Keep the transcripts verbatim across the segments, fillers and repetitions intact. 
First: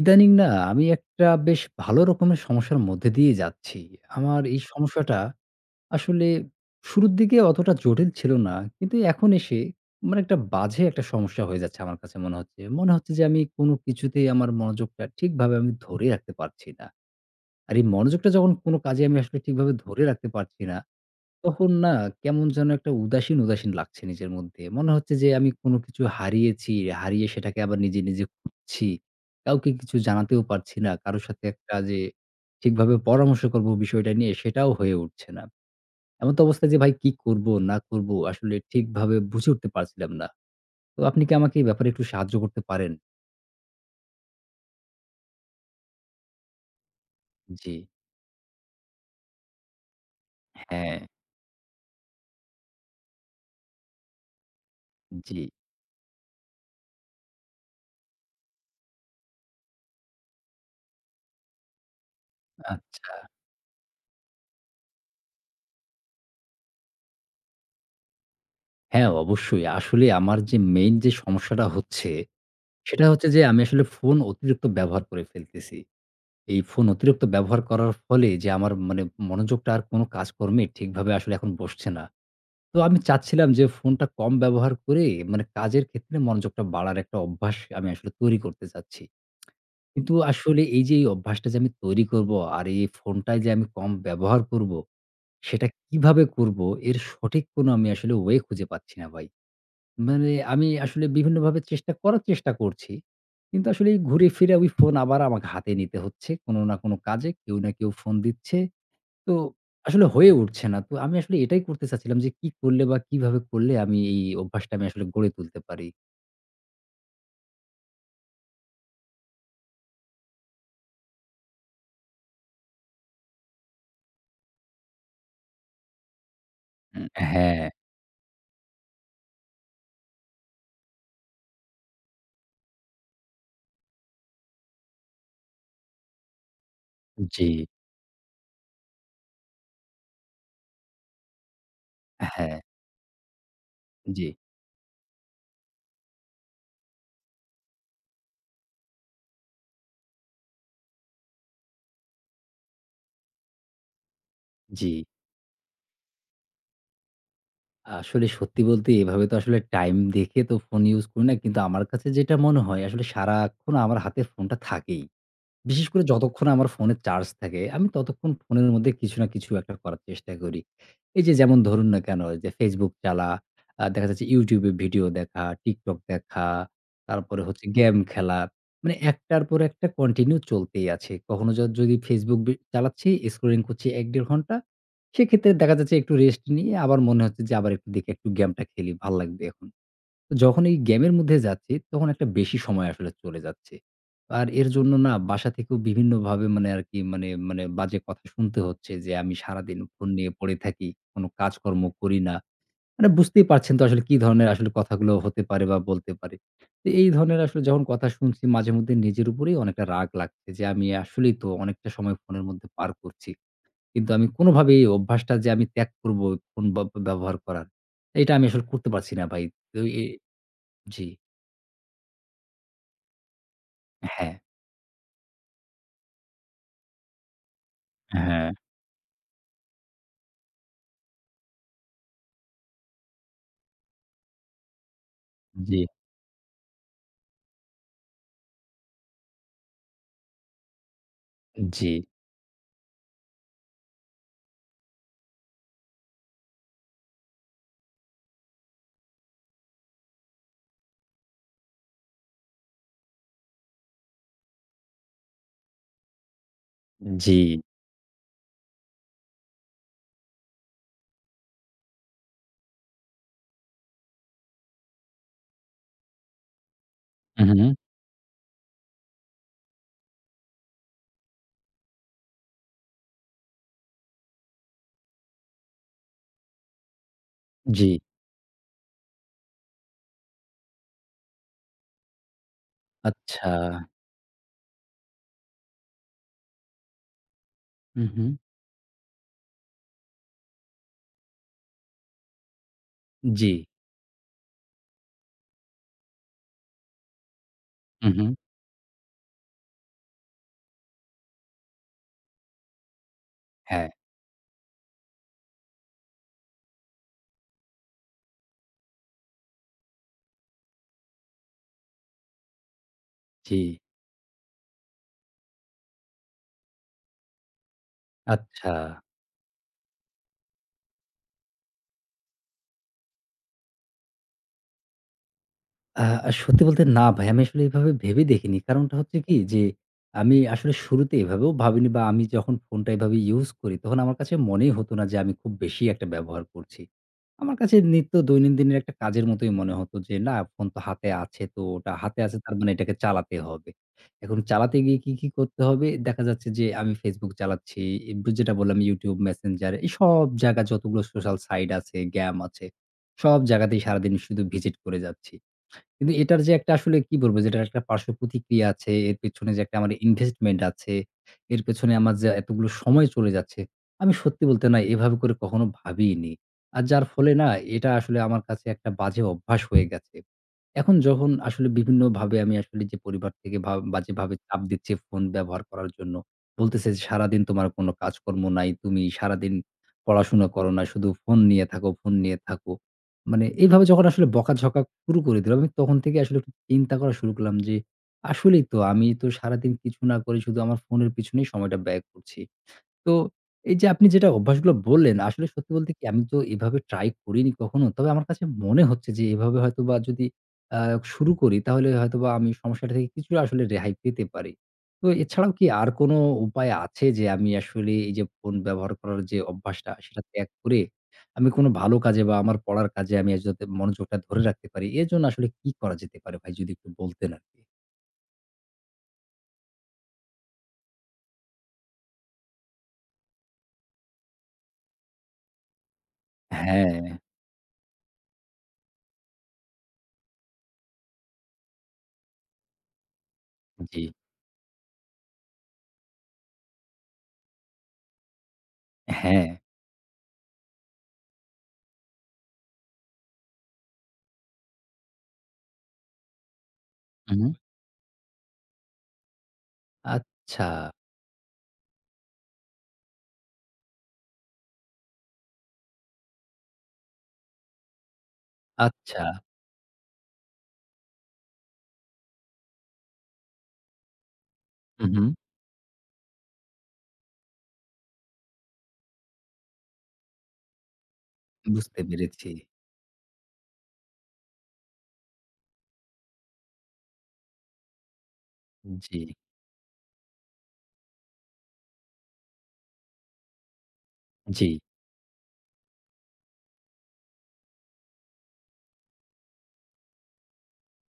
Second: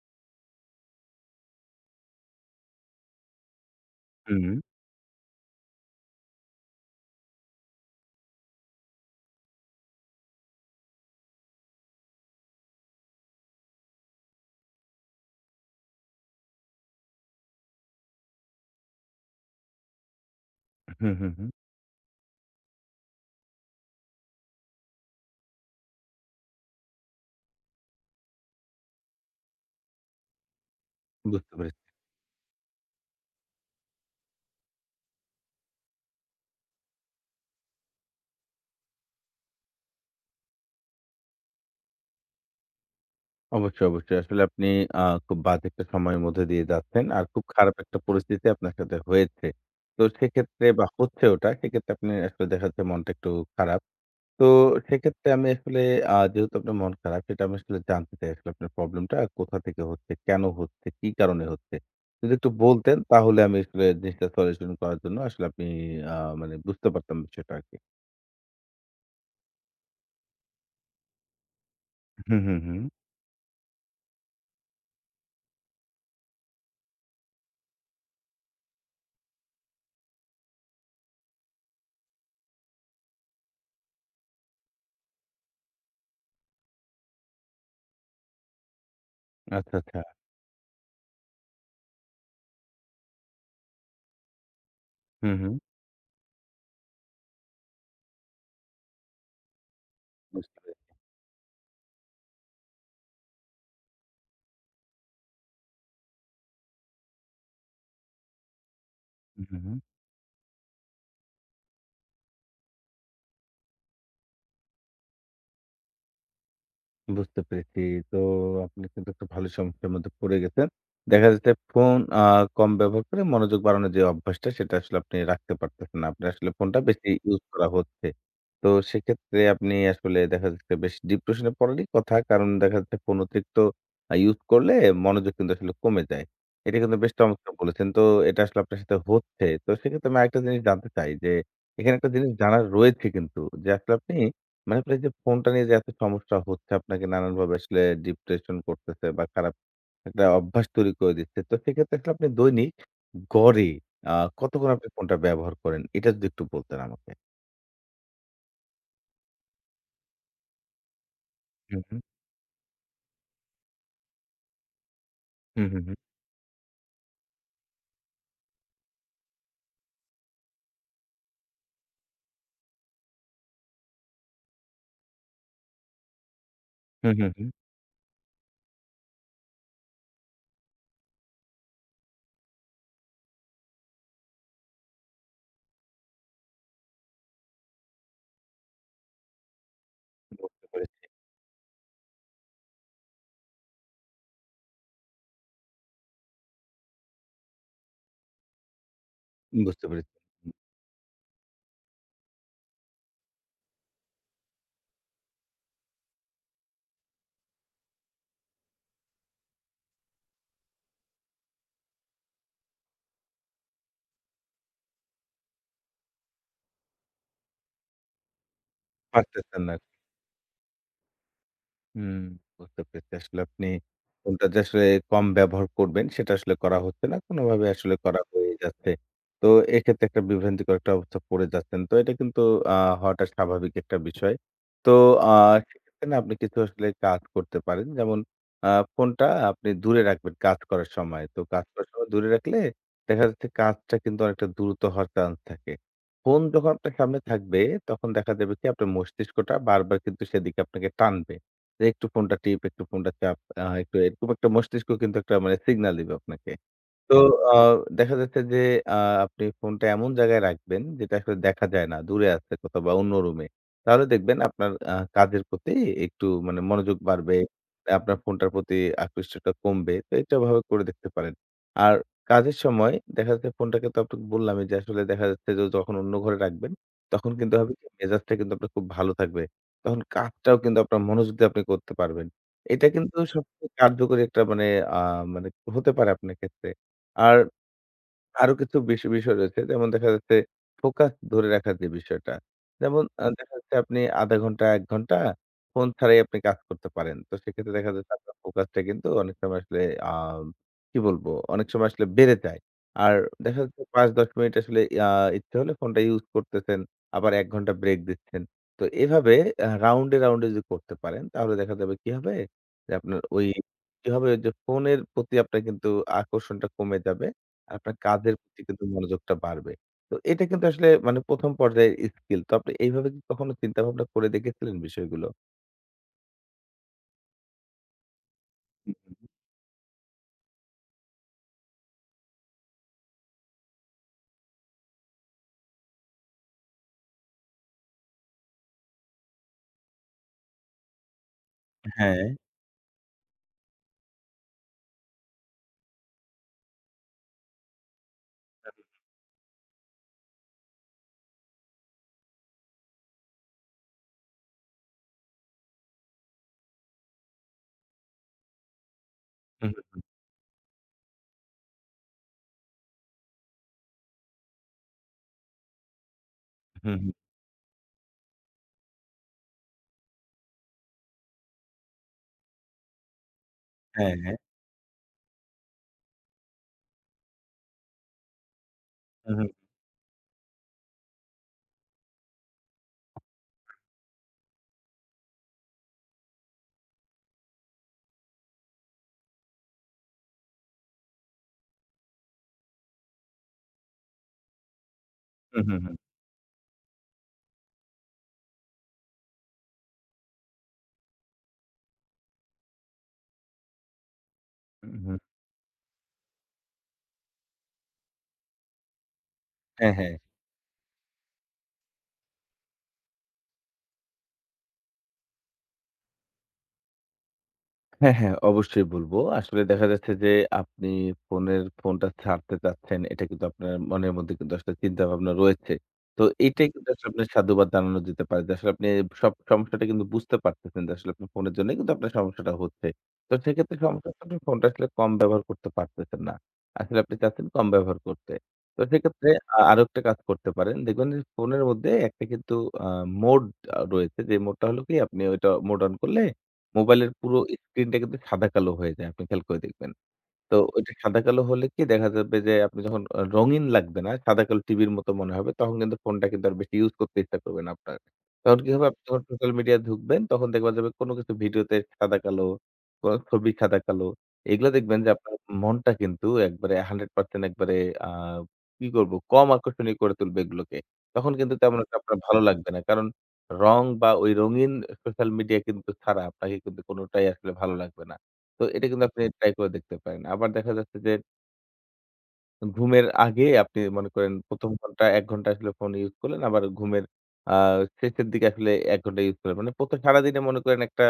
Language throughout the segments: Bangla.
ইদানিং না আমি একটা বেশ ভালো রকমের সমস্যার মধ্যে দিয়ে যাচ্ছি। আমার হুম, এই সমস্যাটা আসলে শুরুর দিকে অতটা জটিল ছিল না। কিন্তু এখন এসে মানে একটা বাজে একটা সমস্যা হয়ে যাচ্ছে আমার কাছে মনে হচ্ছে। মনে হচ্ছে যে আমি কোনো কিছুতেই আমার মনোযোগটা ঠিকভাবে আমি ধরে রাখতে পারছি না। আর এই মনোযোগটা যখন কোনো কাজে আমি আসলে ঠিকভাবে ধরে রাখতে পারছি না, হুম, হুম, হুম। তখন না কেমন যেন একটা উদাসীন, উদাসীন লাগছে নিজের মধ্যে। মনে হচ্ছে যে আমি কোনো কিছু হারিয়েছি, হারিয়ে সেটাকে আবার নিজে, নিজে খুঁজছি। কাউকে কিছু জানাতেও পারছি না। কারো সাথে বুঝতে একটা পেরেছি। যে ঠিকভাবে পরামর্শ করবো বিষয়টা নিয়ে সেটাও হয়ে উঠছে না। এমত অবস্থায় যে ভাই কি করব না করব আসলে ঠিকভাবে বুঝে উঠতে পারছিলাম না। তো আপনি কি আমাকে এই ব্যাপারে একটু সাহায্য করতে পারেন? অবশ্যই, অবশ্যই। আসলে আপনি আ খুব বাজে একটা সময়ের মধ্যে দিয়ে যাচ্ছেন। আর খুব জি, খারাপ একটা পরিস্থিতি আপনার সাথে হয়েছে। তো সেক্ষেত্রে বা হ্যাঁ, হচ্ছে ওটা, সেক্ষেত্রে আপনি আসলে দেখা যাচ্ছে মনটা একটু খারাপ। তো সেক্ষেত্রে জি, আমি আসলে আ যেহেতু আপনার মন খারাপ সেটা আমি আসলে জানতে চাই আসলে আপনার প্রবলেমটা কোথা থেকে হচ্ছে, কেন হচ্ছে, কি কারণে হচ্ছে? যদি একটু বলতেন আচ্ছা। তাহলে আমি আসলে জিনিসটা সলিউশন করার জন্য আসলে আপনি আ মানে বুঝতে পারতাম বিষয়টা আরকি। হ্যাঁ, অবশ্যই। আসলে আমার যে মেইন যে সমস্যাটা হচ্ছে হুম, হুম, হুম। সেটা হচ্ছে যে আমি আসলে ফোন অতিরিক্ত ব্যবহার করে ফেলতেছি। এই ফোন অতিরিক্ত ব্যবহার করার ফলে যে আমার মানে মনোযোগটা আর কোনো কাজকর্মে ঠিকভাবে আসলে এখন বসছে না। তো আমি চাচ্ছিলাম যে ফোনটা কম ব্যবহার করে মানে কাজের ক্ষেত্রে মনোযোগটা বাড়ার একটা অভ্যাস আমি আসলে তৈরি করতে চাচ্ছি। আচ্ছা, আচ্ছা। কিন্তু আসলে এই যে এই অভ্যাসটা যে আমি তৈরি করব আর এই ফোনটায় যে আমি কম ব্যবহার করব, হুম, হুম। সেটা কিভাবে করব এর সঠিক কোনো আমি আসলে ওয়ে খুঁজে পাচ্ছি না ভাই। মানে বুঝতে আমি পেরেছি। আসলে বিভিন্নভাবে চেষ্টা করার চেষ্টা করছি। কিন্তু আসলে এই ঘুরে ফিরে ওই ফোন আবার আমাকে হাতে নিতে হচ্ছে। কোনো না কোনো কাজে কেউ না কেউ ফোন দিচ্ছে। তো হুম, হুম। আসলে হয়ে উঠছে না। তো আমি আসলে এটাই করতে চাচ্ছিলাম যে কি করলে বা কিভাবে করলে আমি এই অভ্যাসটা আমি আসলে গড়ে তুলতে পারি? বুঝতে পেরেছি। তো আপনি কিন্তু একটা ভালো সমস্যার মধ্যে পড়ে গেছেন। দেখা যাচ্ছে ফোন আ কম ব্যবহার করে মনোযোগ বাড়ানোর যে অভ্যাসটা সেটা আসলে আপনি রাখতে পারতেছেন না। আপনার আসলে ফোনটা উম বেশি ইউজ করা হ্যাঁ, হচ্ছে। তো সেক্ষেত্রে আপনি আসলে দেখা যাচ্ছে বেশ ডিপ্রেশন এ পড়ারই কথা। কারণ দেখা যাচ্ছে ফোন অতিরিক্ত আ ইউজ করলে মনোযোগ কিন্তু আসলে কমে যায়। এটা কিন্তু বেশ জি। চমৎকার বলেছেন। তো এটা আসলে আপনার সাথে হচ্ছে। তো সেক্ষেত্রে আমি আরেকটা জিনিস জানতে চাই যে এখানে একটা জিনিস হ্যাঁ, জানার রয়েছে কিন্তু যে আসলে আপনি জি, মানে আপনার এইযে ফোনটা নিয়ে যে এত সমস্যা হচ্ছে, আপনাকে নানানভাবে আসলে ডিপ্রেশন করতেছে বা খারাপ একটা অভ্যাস তৈরি করে দিচ্ছে। তো সেক্ষেত্রে আসলে আপনি দৈনিক গড়ে আ কতক্ষণ জি। আপনি ফোনটা ব্যবহার করেন? এটা যদি একটু বলতেন আমাকে। আসলে সত্যি বলতে এভাবে তো আসলে টাইম দেখে তো ফোন ইউজ করি না। কিন্তু হুম, আমার হুম। কাছে যেটা মনে হয় আসলে সারাক্ষণ আমার হাতে ফোনটা থাকেই। হুম, হুম, বিশেষ হুম। করে যতক্ষণ আমার ফোনে চার্জ থাকে, আমি ততক্ষণ ফোনের মধ্যে কিছু না কিছু একটা করার চেষ্টা করি। এই যে যেমন ধরুন না কেন যে Facebook চালা, আ দেখা যাচ্ছে YouTube এ ভিডিও দেখা, TikTok দেখা, হুম, হুম, তারপরে হুম। হচ্ছে গেম খেলা। মানে একটার পর একটা কন্টিনিউ চলতেই আছে। কখনো য যদি Facebook বি চালাচ্ছি, স্ক্রলিং করছি এক থেকে দেড় ঘন্টা। সেক্ষেত্রে দেখা যাচ্ছে একটু রেস্ট নিয়ে আবার মনে হচ্ছে যে আবার একটু দেখি একটু গেমটা খেলি, ভাল লাগবে এখন। যখন বুঝতে এই পেরেছি, গেমের মধ্যে যাচ্ছি, তখন একটা বেশি সময় আসলে চলে যাচ্ছে। আর এর জন্য না বাসা থেকেও বিভিন্নভাবে মানে আরকি মানে মানে বাজে কথা শুনতে হচ্ছে যে, আমি সারাদিন বুঝতে ফোন পেরেছি। নিয়ে পড়ে থাকি। কোনো কাজকর্ম করি না। মানে বুঝতেই পারছেন তো আসলে কি ধরনের আসলে কথাগুলো হতে পারে বা বলতে পারে। তো এই ধরনের আসলে যখন কথা শুনছি মাঝেমধ্যে নিজের উপরেই অনেকটা রাগ লাগছে যে, আমি আসলেই তো অনেকটা সময় ফোনের মধ্যে পার করছি। কিন্তু আমি কোনোভাবেই এই অভ্যাসটা যে আমি ত্যাগ করব ফোন ব ব্যবহার করার, এটা আমি আসলে করতে পারছি না ভাই। পারতেছেন না। তো এ জি। হুম, বুঝতে পেরেছি। আসলে আপনি হ্যাঁ, ফোনটা যে আসলে কম ব্যবহার করবেন সেটা আসলে করা হচ্ছে না। কোনোভাবে আসলে করা হ্যাঁ। হয়ে যাচ্ছে। তো এক্ষেত্রে একটা বিভ্রান্তিকর একটা অবস্থা পড়ে যাচ্ছেন। তো এটা কিন্তু আ হওয়াটা স্বাভাবিক একটা বিষয়। তো আ জি, সেক্ষেত্রে না আপনি কিছু আসলে কাজ করতে পারেন। যেমন আ ফোনটা আপনি দূরে রাখবেন কাজ করার সময়। তো কাজ করার জি, সময় দূরে রাখলে দেখা যাচ্ছে কাজটা কিন্তু অনেকটা দ্রুত হওয়ার চান্স থাকে। ফোন যখন আপনার সামনে থাকবে তখন দেখা যাবে কি আপনার মস্তিষ্কটা বারবার কিন্তু সেদিকে আপনাকে টানবে। যে একটু ফোনটা টিপ, একটু ফোনটা চাপ, আ একটু এরকম একটা মস্তিষ্ক কিন্তু একটা মানে সিগনাল দিবে আপনাকে। তো জি। আ দেখা যাচ্ছে যে আ আপনি ফোনটা এমন জায়গায় রাখবেন যেটা আসলে দেখা যায় না। দূরে আছে কোথাও বা অন্য রুমে। তাহলে দেখবেন আপনার আ কাজের প্রতি একটু মানে মনোযোগ বাড়বে। হু, হু। আপনার ফোনটার প্রতি আকৃষ্টটা কমবে। তো এটা ভাবে করে দেখতে পারেন। আর কাজের সময় দেখা যাচ্ছে ফোনটাকে তো আপনাকে বললামই যে আসলে দেখা যাচ্ছে যে যখন অন্য ঘরে রাখবেন তখন কিন্তু হবে জি। কি মেজাজটা কিন্তু আপনার খুব ভালো থাকবে। তখন কাজটাও কিন্তু আপনার মনোযোগ দিয়ে আপনি করতে পারবেন। এটা কিন্তু আচ্ছা। সবচেয়ে কার্যকরী একটা মানে আ মানে হতে পারে আপনার ক্ষেত্রে। আর হু, হু। আরো কিছু বিষয় বিষয় রয়েছে। যেমন দেখা যাচ্ছে ফোকাস ধরে রাখার যে বিষয়টা। যেমন আ জি। দেখা যাচ্ছে আপনি শূন্য দশমিক পাঁচ ঘন্টা এক ঘন্টা ফোন ছাড়াই আপনি কাজ করতে পারেন। তো সেক্ষেত্রে দেখা হু, যাচ্ছে হু। আপনার ফোকাসটা কিন্তু অনেক সময় আসলে আ কি বলবো? অনেক সময় আসলে বেড়ে যায়। আর দেখা যাচ্ছে হ্যাঁ, পাঁচ থেকে দশ মিনিট আসলে আ ইচ্ছে হলে ফোনটা ইউজ করতেছেন। আবার এক ঘন্টা ব্রেক দিচ্ছেন। তো এভাবে আ রাউন্ডে, রাউন্ডে যদি করতে পারেন তাহলে দেখা যাবে কি হবে? যে আপনার ওই জি। কি হবে? যে ফোনের প্রতি আপনার কিন্তু আকর্ষণটা কমে যাবে। আপনার কাজের প্রতি আচ্ছা। কিন্তু মনোযোগটা বাড়বে। তো এটা কিন্তু আসলে মানে প্রথম পর্যায়ের স্কিল। তো আপনি এইভাবে কি কখনো চিন্তা ভাবনা করে দেখেছিলেন বিষয়গুলো? আ সত্যি বলতে না ভাই, আমি আসলে এভাবে ভেবে দেখিনি। কারণটা হচ্ছে কি যে, আমি আসলে শুরুতে এভাবেও ভাবিনি বা আমি যখন ফোনটা এভাবে ইউজ করি, তখন আমার কাছে মনেই হতো না যে আমি খুব বেশি একটা ব্যবহার করছি। আমার কাছে নিত্য দৈনন্দিনের একটা কাজের মতোই মনে হতো যে, না ফোন তো হাতে আছে, তো ওটা হাতে হ্যাঁ। আছে তার মানে এটাকে চালাতে হবে। এখন চালাতে গিয়ে কি, কি করতে হবে? দেখা যাচ্ছে যে আমি Facebook চালাচ্ছি, এ যেটা বললাম YouTube, Messenger এসব জায়গা যতগুলো সোশ্যাল সাইট আছে, গ্যাম আছে, সব জায়গাতেই সারাদিন শুধু ভিজিট করে যাচ্ছি। কিন্তু এটার যে একটা আসলে কি বলবো যে এটার একটা পার্শ্ব প্রতিক্রিয়া আছে, এর পেছনে যে হুম, একটা আমার হুম, ইনভেস্টমেন্ট আছে, এর পেছনে আমার যে এতগুলো সময় চলে যাচ্ছে, আমি সত্যি বলতে না এভাবে করে কখনো ভাবিইনি। আর হুম, যার হুম। ফলে না এটা আসলে আমার কাছে একটা বাজে অভ্যাস হয়ে গেছে। এখন যখন আসলে বিভিন্নভাবে আমি আসলে যে পরিবার থেকে ভা হ্যাঁ, বাজেভাবে হ্যাঁ। চাপ দিচ্ছে ফোন ব্যবহার করার জন্য। বলতেছে যে, "সারাদিন তোমার কোনো কাজকর্ম নাই। তুমি হুম, হুম, সারাদিন পড়াশোনা করো না। শুধু ফোন নিয়ে থাকো, ফোন নিয়ে থাকো।" মানে এভাবে যখন আসলে বকাঝকা শুরু করে দিল, আমি তখন থেকে আসলে একটু চিন্তা করা শুরু করলাম যে, আসলেই তো আমি তো সারাদিন কিছু না করে শুধু আমার ফোনের পিছনেই সময়টা ব্যয় করছি। তো এই যে আপনি যেটা অভ্যাসগুলো বললেন, আসলে হুম, সত্যি হুম, বলতে হুম, কি আমি তো এভাবে ট্রাই করিনি কখনো। তবে আমার কাছে মনে হচ্ছে যে এভাবে হয়তোবা যদি আ শুরু করি তাহলে হয়তোবা আমি সমস্যাটা থেকে কিছুটা আসলে রেহাই পেতে পারি। হুম, তো হুম। এছাড়াও কি আর কোনো উপায় আছে যে আমি আসলে এই যে ফোন ব্যবহার করার যে অভ্যাসটা হ্যাঁ, হ্যাঁ। সেটা ত্যাগ করে আমি কোনো ভালো কাজে বা আমার পড়ার কাজে আমি আজ যাতে মনোযোগটা ধরে রাখতে পারি এর জন্য আসলে কি করা যেতে পারে ভাই যদি একটু বলতেন আরকি? হ্যাঁ, হ্যাঁ, অবশ্যই বলব। আসলে দেখা যাচ্ছে যে আপনি ফোনের ফোনটা ছাড়তে চাচ্ছেন, এটা কিন্তু আপনার মনের মধ্যে কিন্তু আসলে চিন্তাভাবনা রয়েছে। তো এইটাই কিন্তু হ্যাঁ, আসলে আপনার সাধুবাদ জানানো যেতে পারে যে আসলে আপনি সব সমস্যাটা কিন্তু বুঝতে পারতেছেন যে আসলে আপনার ফোনের জন্যই কিন্তু আপনার সমস্যাটা হচ্ছে। তো সেক্ষেত্রে জি। সমস্যা হচ্ছে আপনি ফোনটা আসলে কম ব্যবহার করতে পারতেছেন না। আসলে আপনি চাচ্ছেন কম ব্যবহার করতে। তো সেক্ষেত্রে হ্যাঁ। আ আরো একটা কাজ করতে পারেন। দেখবেন যে ফোনের মধ্যে একটা কিন্তু আ মোড আ রয়েছে যে মোডটা হলো কি আপনি ওইটা মোড অন করলে মোবাইলের উম পুরো হুম। স্ক্রিনটা কিন্তু সাদা কালো হয়ে যায়। আপনি খেয়াল করে দেখবেন। তো আচ্ছা, ওইটা সাদা কালো হলে কি দেখা যাবে যে আপনি যখন আ রঙিন লাগবে না, সাদা কালো টিভির মতো মনে হবে। তখন কিন্তু ফোনটা কিন্তু আর বেশি ইউজ করতে ইচ্ছা করবে না আপনার। তখন কি হবে? আপনি যখন আচ্ছা। সোশ্যাল মিডিয়ায় ঢুকবেন তখন দেখবা যাবে কোনো কিছু ভিডিওতে সাদা কালো, কোনো ছবি সাদা কালো। এগুলা দেখবেন যে হুম, হুম। আপনার মনটা কিন্তু একবারে একশো শতাংশ একবারে আ কি করব? কম আকর্ষণীয় করে তুলবে এগুলোকে। তখন কিন্তু তেমন একটা বুঝতে আপনার ভালো পেরেছি। লাগবে না। কারণ রং বা ওই রঙিন সোশ্যাল মিডিয়া কিন্তু ছাড়া আপনাকে কিন্তু কোনটাই আসলে ভালো লাগবে না। তো এটা কিন্তু জি, আপনি ট্রাই করে দেখতে পারেন। আবার দেখা যাচ্ছে যে, ঘুমের আগে আপনি মনে করেন জি। প্রথম ঘন্টা এক ঘন্টা আসলে ফোন ইউজ করলেন। আবার ঘুমের আ শেষের দিকে আসলে এক ঘন্টা ইউজ করলেন। মানে ১ম সারাদিনে মনে করেন একটা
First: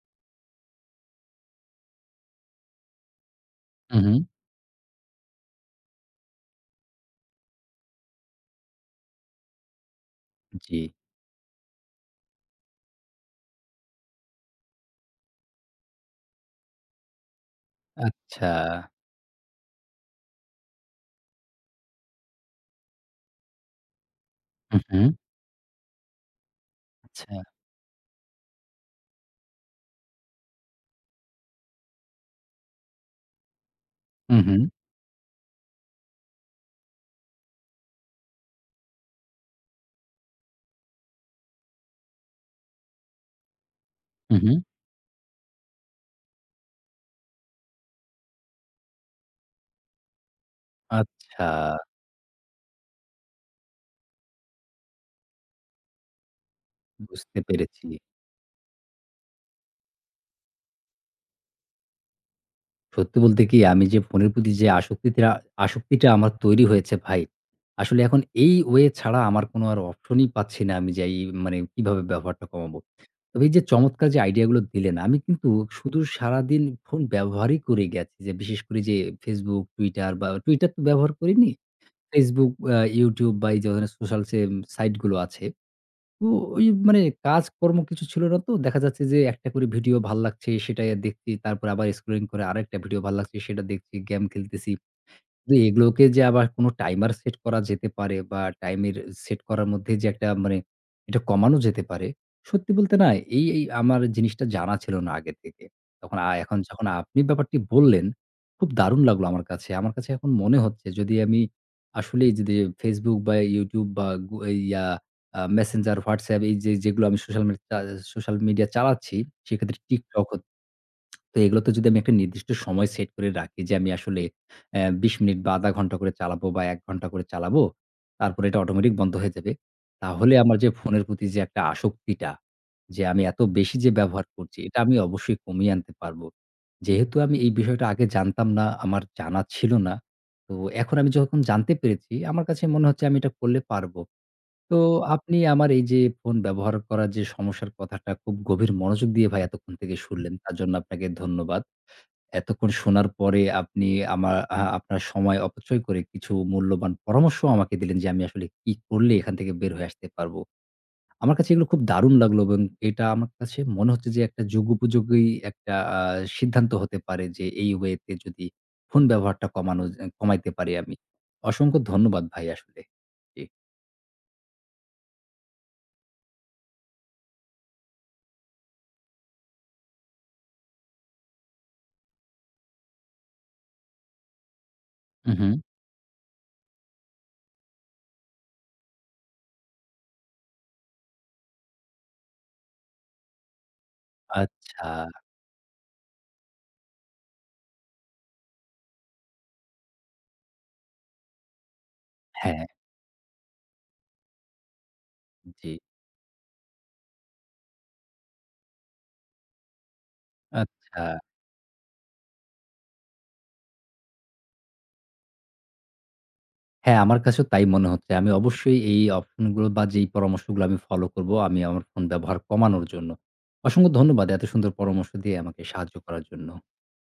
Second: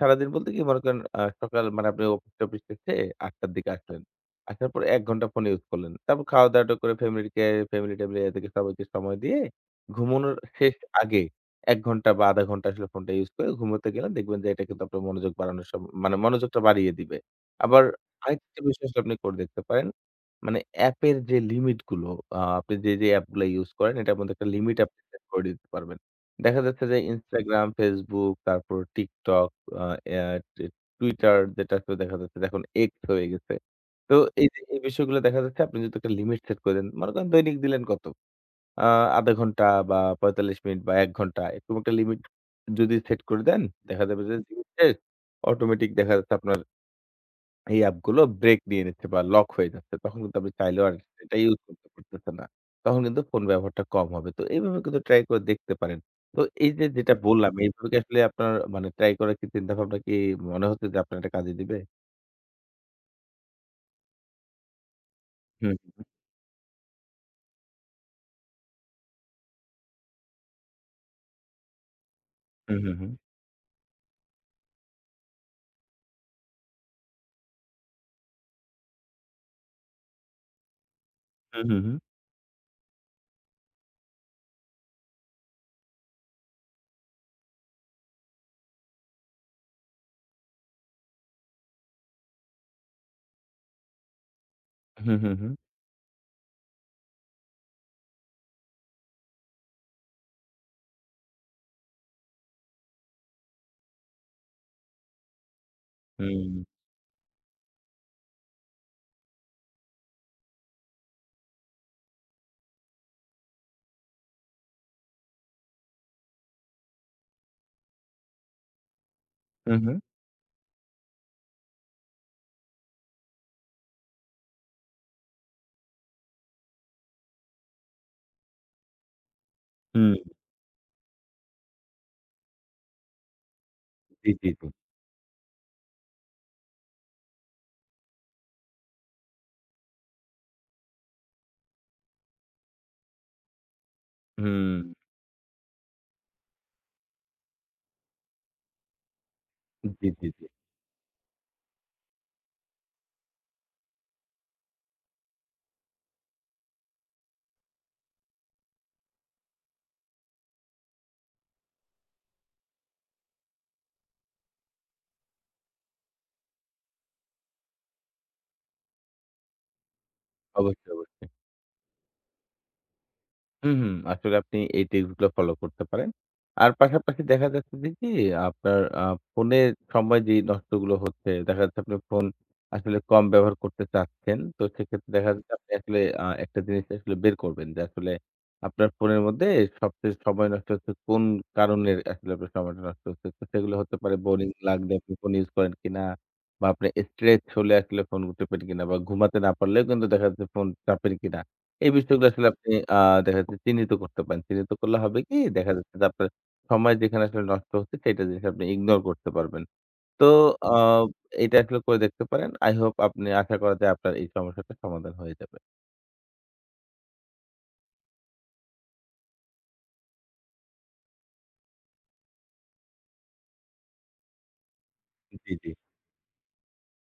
সারাদিন বলতে কি মনে করেন আ সকাল মানে আপনি অফিস-টফিস শেষে আট টার দিকে আসলেন। হুম, হুম। আসার পরে এক ঘন্টা ফোন ইউজ করলেন। তারপর খাওয়া-দাওয়াটা করে ফ্যামিলিকে ফ্যামিলি-ট্যামিলি এদেরকে সবাইকে সময় দিয়ে ঘুমানোর শেষ জি। আগে এক ঘন্টা বা শূন্য দশমিক পাঁচ ঘন্টা আসলে ফোনটা ইউজ করে ঘুমোতে গেলেন। দেখবেন যে এটা কিন্তু আপনার মনোযোগ বাড়ানোর সম মানে মনোযোগটা বাড়িয়ে দিবে। আবার আচ্ছা। আরেকটা বিষয় আসলে আপনি করে দেখতে পারেন। মানে অ্যাপের যে লিমিট গুলো আ আপনি যে, যে অ্যাপ গুলা ইউজ করেন এটার মধ্যে একটা লিমিট হুম, হুম। আপনি হুম। সেট করে দিতে পারবেন। দেখা যাচ্ছে যে আচ্ছা। Instagram, Facebook তারপর TikTok আ অ্যা টে Twitter যেটা তো দেখা যাচ্ছে যে এখন X হয়ে গেছে। তো হুম, এই যে হুম। এই বিষয়গুলো দেখা যাচ্ছে আপনি যদি একটা লিমিট সেট করে দেন। মনে করেন দৈনিক দিলেন কত? আ শূন্য দশমিক পাঁচ ঘন্টা বা পঁয়তাল্লিশ মিনিট বা এক ঘন্টা এরকম একটা লিমিট যদি সেট করে দেন, দেখা যাবে যে হুম, হুম। অটোমেটিক দেখা যাচ্ছে আপনার এই অ্যাপগুলো ব্রেক নিয়ে নিচ্ছে বা লক হয়ে যাচ্ছে। তখন কিন্তু আপনি চাইলেও আর এটা আচ্ছা, ইউজ করতে পারতেছে না। তখন কিন্তু ফোন ব্যবহারটা কম হবে। তো এইভাবে কিন্তু ট্রাই করে দেখতে পারেন। তো এই যে যেটা বুঝতে বললাম এইভাবে পেরেছি। কি আসলে আপনার মানে ট্রাই করার কি চিন্তাভাবনা কি মনে হচ্ছে যে আপনার এটা কাজে দিবে? সত্যি বলতে কি আমি যে ফোনের প্রতি যে আসক্তিটা হুম, আসক্তিটা আমার তৈরি হয়েছে ভাই, আসলে এখন এই ওয়ে ছাড়া আমার কোনো আর অপশনই পাচ্ছি না আমি যে এই মানে কিভাবে ব্যবহারটা হুম, কমাবো। হুম, হুম, তবে এই যে চমৎকার যে আইডিয়া গুলো দিলেন, আমি কিন্তু শুধু সারাদিন ফোন ব্যবহারই করে গেছি। যে বিশেষ করে যে Facebook, Twitter বা Twitter তো ব্যবহার করিনি। হুম, হুম, হুম, Facebook, আ YouTube বা এই যে ধরনের সোশ্যাল সেম সাইট গুলো আছে। তো ওই মানে কাজকর্ম কিছু ছিল না তো। দেখা যাচ্ছে যে একটা করে ভিডিও ভাল লাগছে সেটাই দেখছি। তারপরে আবার স্ক্রলিং করে আরেকটা ভিডিও ভাল লাগছে সেটা দেখছি। গেম খেলতেছি। হুম, হুম, হুম, জি, এগুলোকে যে আবার কোনো টাইমার সেট করা যেতে পারে বা টাইমের সেট করার মধ্যে যে একটা মানে এটা কমানো যেতে পারে। সত্যি বলতে না এই, এই আমার জিনিসটা জানা ছিল না আগে থেকে। তখন আ হুম, এখন যখন আপনি ব্যাপারটি বললেন, খুব দারুণ লাগলো আমার কাছে। আমার কাছে এখন মনে হচ্ছে যদি আমি আসলেই যদি Facebook বা YouTube বা গু এই, ইয়া আ Messenger, WhatsApp এই যে যেগুলো আমি সোশ্যাল মিডিয়া সোশ্যাল মিডিয়া চালাচ্ছি, হুম, সেক্ষেত্রে হুম, TikTok তো এগুলোতে যদি আমি একটা নির্দিষ্ট সময় সেট করে রাখি যে, আমি আসলে অ্যা বিশ মিনিট বা আধা ঘন্টা করে চালাবো বা এক ঘন্টা করে চালাবো। তারপরে এটা অটোমেটিক বন্ধ হয়ে যাবে। হুম তাহলে আমার যে ফোনের প্রতি যে একটা আসক্তিটা, যে আমি এত বেশি যে ব্যবহার জি, জি, করছি, জি। এটা আমি অবশ্যই কমিয়ে আনতে পারবো। যেহেতু আমি এই বিষয়টা আগে জানতাম না, আমার জানা ছিল না। তো এখন আমি যখন জানতে পেরেছি, আমার কাছে মনে হচ্ছে আমি এটা করলে পারবো। হুম, তো আপনি আমার এই যে ফোন ব্যবহার করার যে সমস্যার কথাটা খুব গভীর মনোযোগ দিয়ে ভাই এতক্ষণ থেকে জি, জি, শুনলেন। জি। তার জন্য আপনাকে ধন্যবাদ। এতক্ষণ শোনার পরে আপনি আমার আ আপনার সময় অপচয় করে কিছু মূল্যবান পরামর্শ আমাকে দিলেন যে আমি আসলে কি করলে এখান থেকে বের হয়ে আসতে পারবো। আমার কাছে এগুলো খুব দারুণ লাগলো এবং এটা আমার কাছে মনে হচ্ছে যে একটা যুগোপযোগী একটা আ সিদ্ধান্ত হতে পারে যে এই ওয়ে তে যদি ফোন ব্যবহারটা কমানো যা কমাইতে পারি অবশ্যই, আমি। অবশ্যই। অসংখ্য ধন্যবাদ ভাই আসলে। জি। হুম, হুম। আসলে আপনি এই টিপস গুলো ফলো করতে পারেন। আর পাশাপাশি দেখা যাচ্ছে যে কি আপনার আ ফোনে সময় যেই নষ্টগুলো হচ্ছে, দেখা যাচ্ছে আপনি ফোন আসলে কম ব্যবহার করতে চাচ্ছেন। তো সেক্ষেত্রে দেখা হু, হু। যাচ্ছে আপনি আসলে আ একটা জিনিস আসলে বের করবেন যে আসলে আপনার ফোনের মধ্যে সবচেয়ে সময় নষ্ট হচ্ছে কোন কারণে আসলে আপনার সময়টা নষ্ট হচ্ছে। তো সেগুলো হতে পারে বোরিং আচ্ছা। লাগলে আপনি ফোন ইউজ করেন কিনা বা আপনি স্ট্রেস হলে আসলে ফোন টেপেন কিনা বা ঘুমাতে না পারলেও কিন্তু দেখা যাচ্ছে ফোন চাপেন কিনা। এই বিষয়গুলো আসলে হ্যাঁ, আপনি আ দেখা যাচ্ছে চিহ্নিত করতে পারেন। চিহ্নিত করলে হবে কি? জি। দেখা যাচ্ছে যে আপনার সময় যেখানে আসলে নষ্ট হচ্ছে সেইটা জিনিস আপনি ইগনোর করতে পারবেন। তো আ আচ্ছা। এটা আসলে করে দেখতে পারেন। I hope আপনি আশা করা যায় আপনার এই সমস্যাটার সমাধান হয়ে যাবে। হ্যাঁ, আমার কাছেও তাই মনে হচ্ছে। আমি অবশ্যই এই অপশনগুলো বা যেই পরামর্শগুলো আমি ফলো করব, আমি আমার ফোন ব্যবহার কমানোর জন্য। অসংখ্য ধন্যবাদ এত সুন্দর পরামর্শ দিয়ে জি, আমাকে জি। সাহায্য করার জন্য।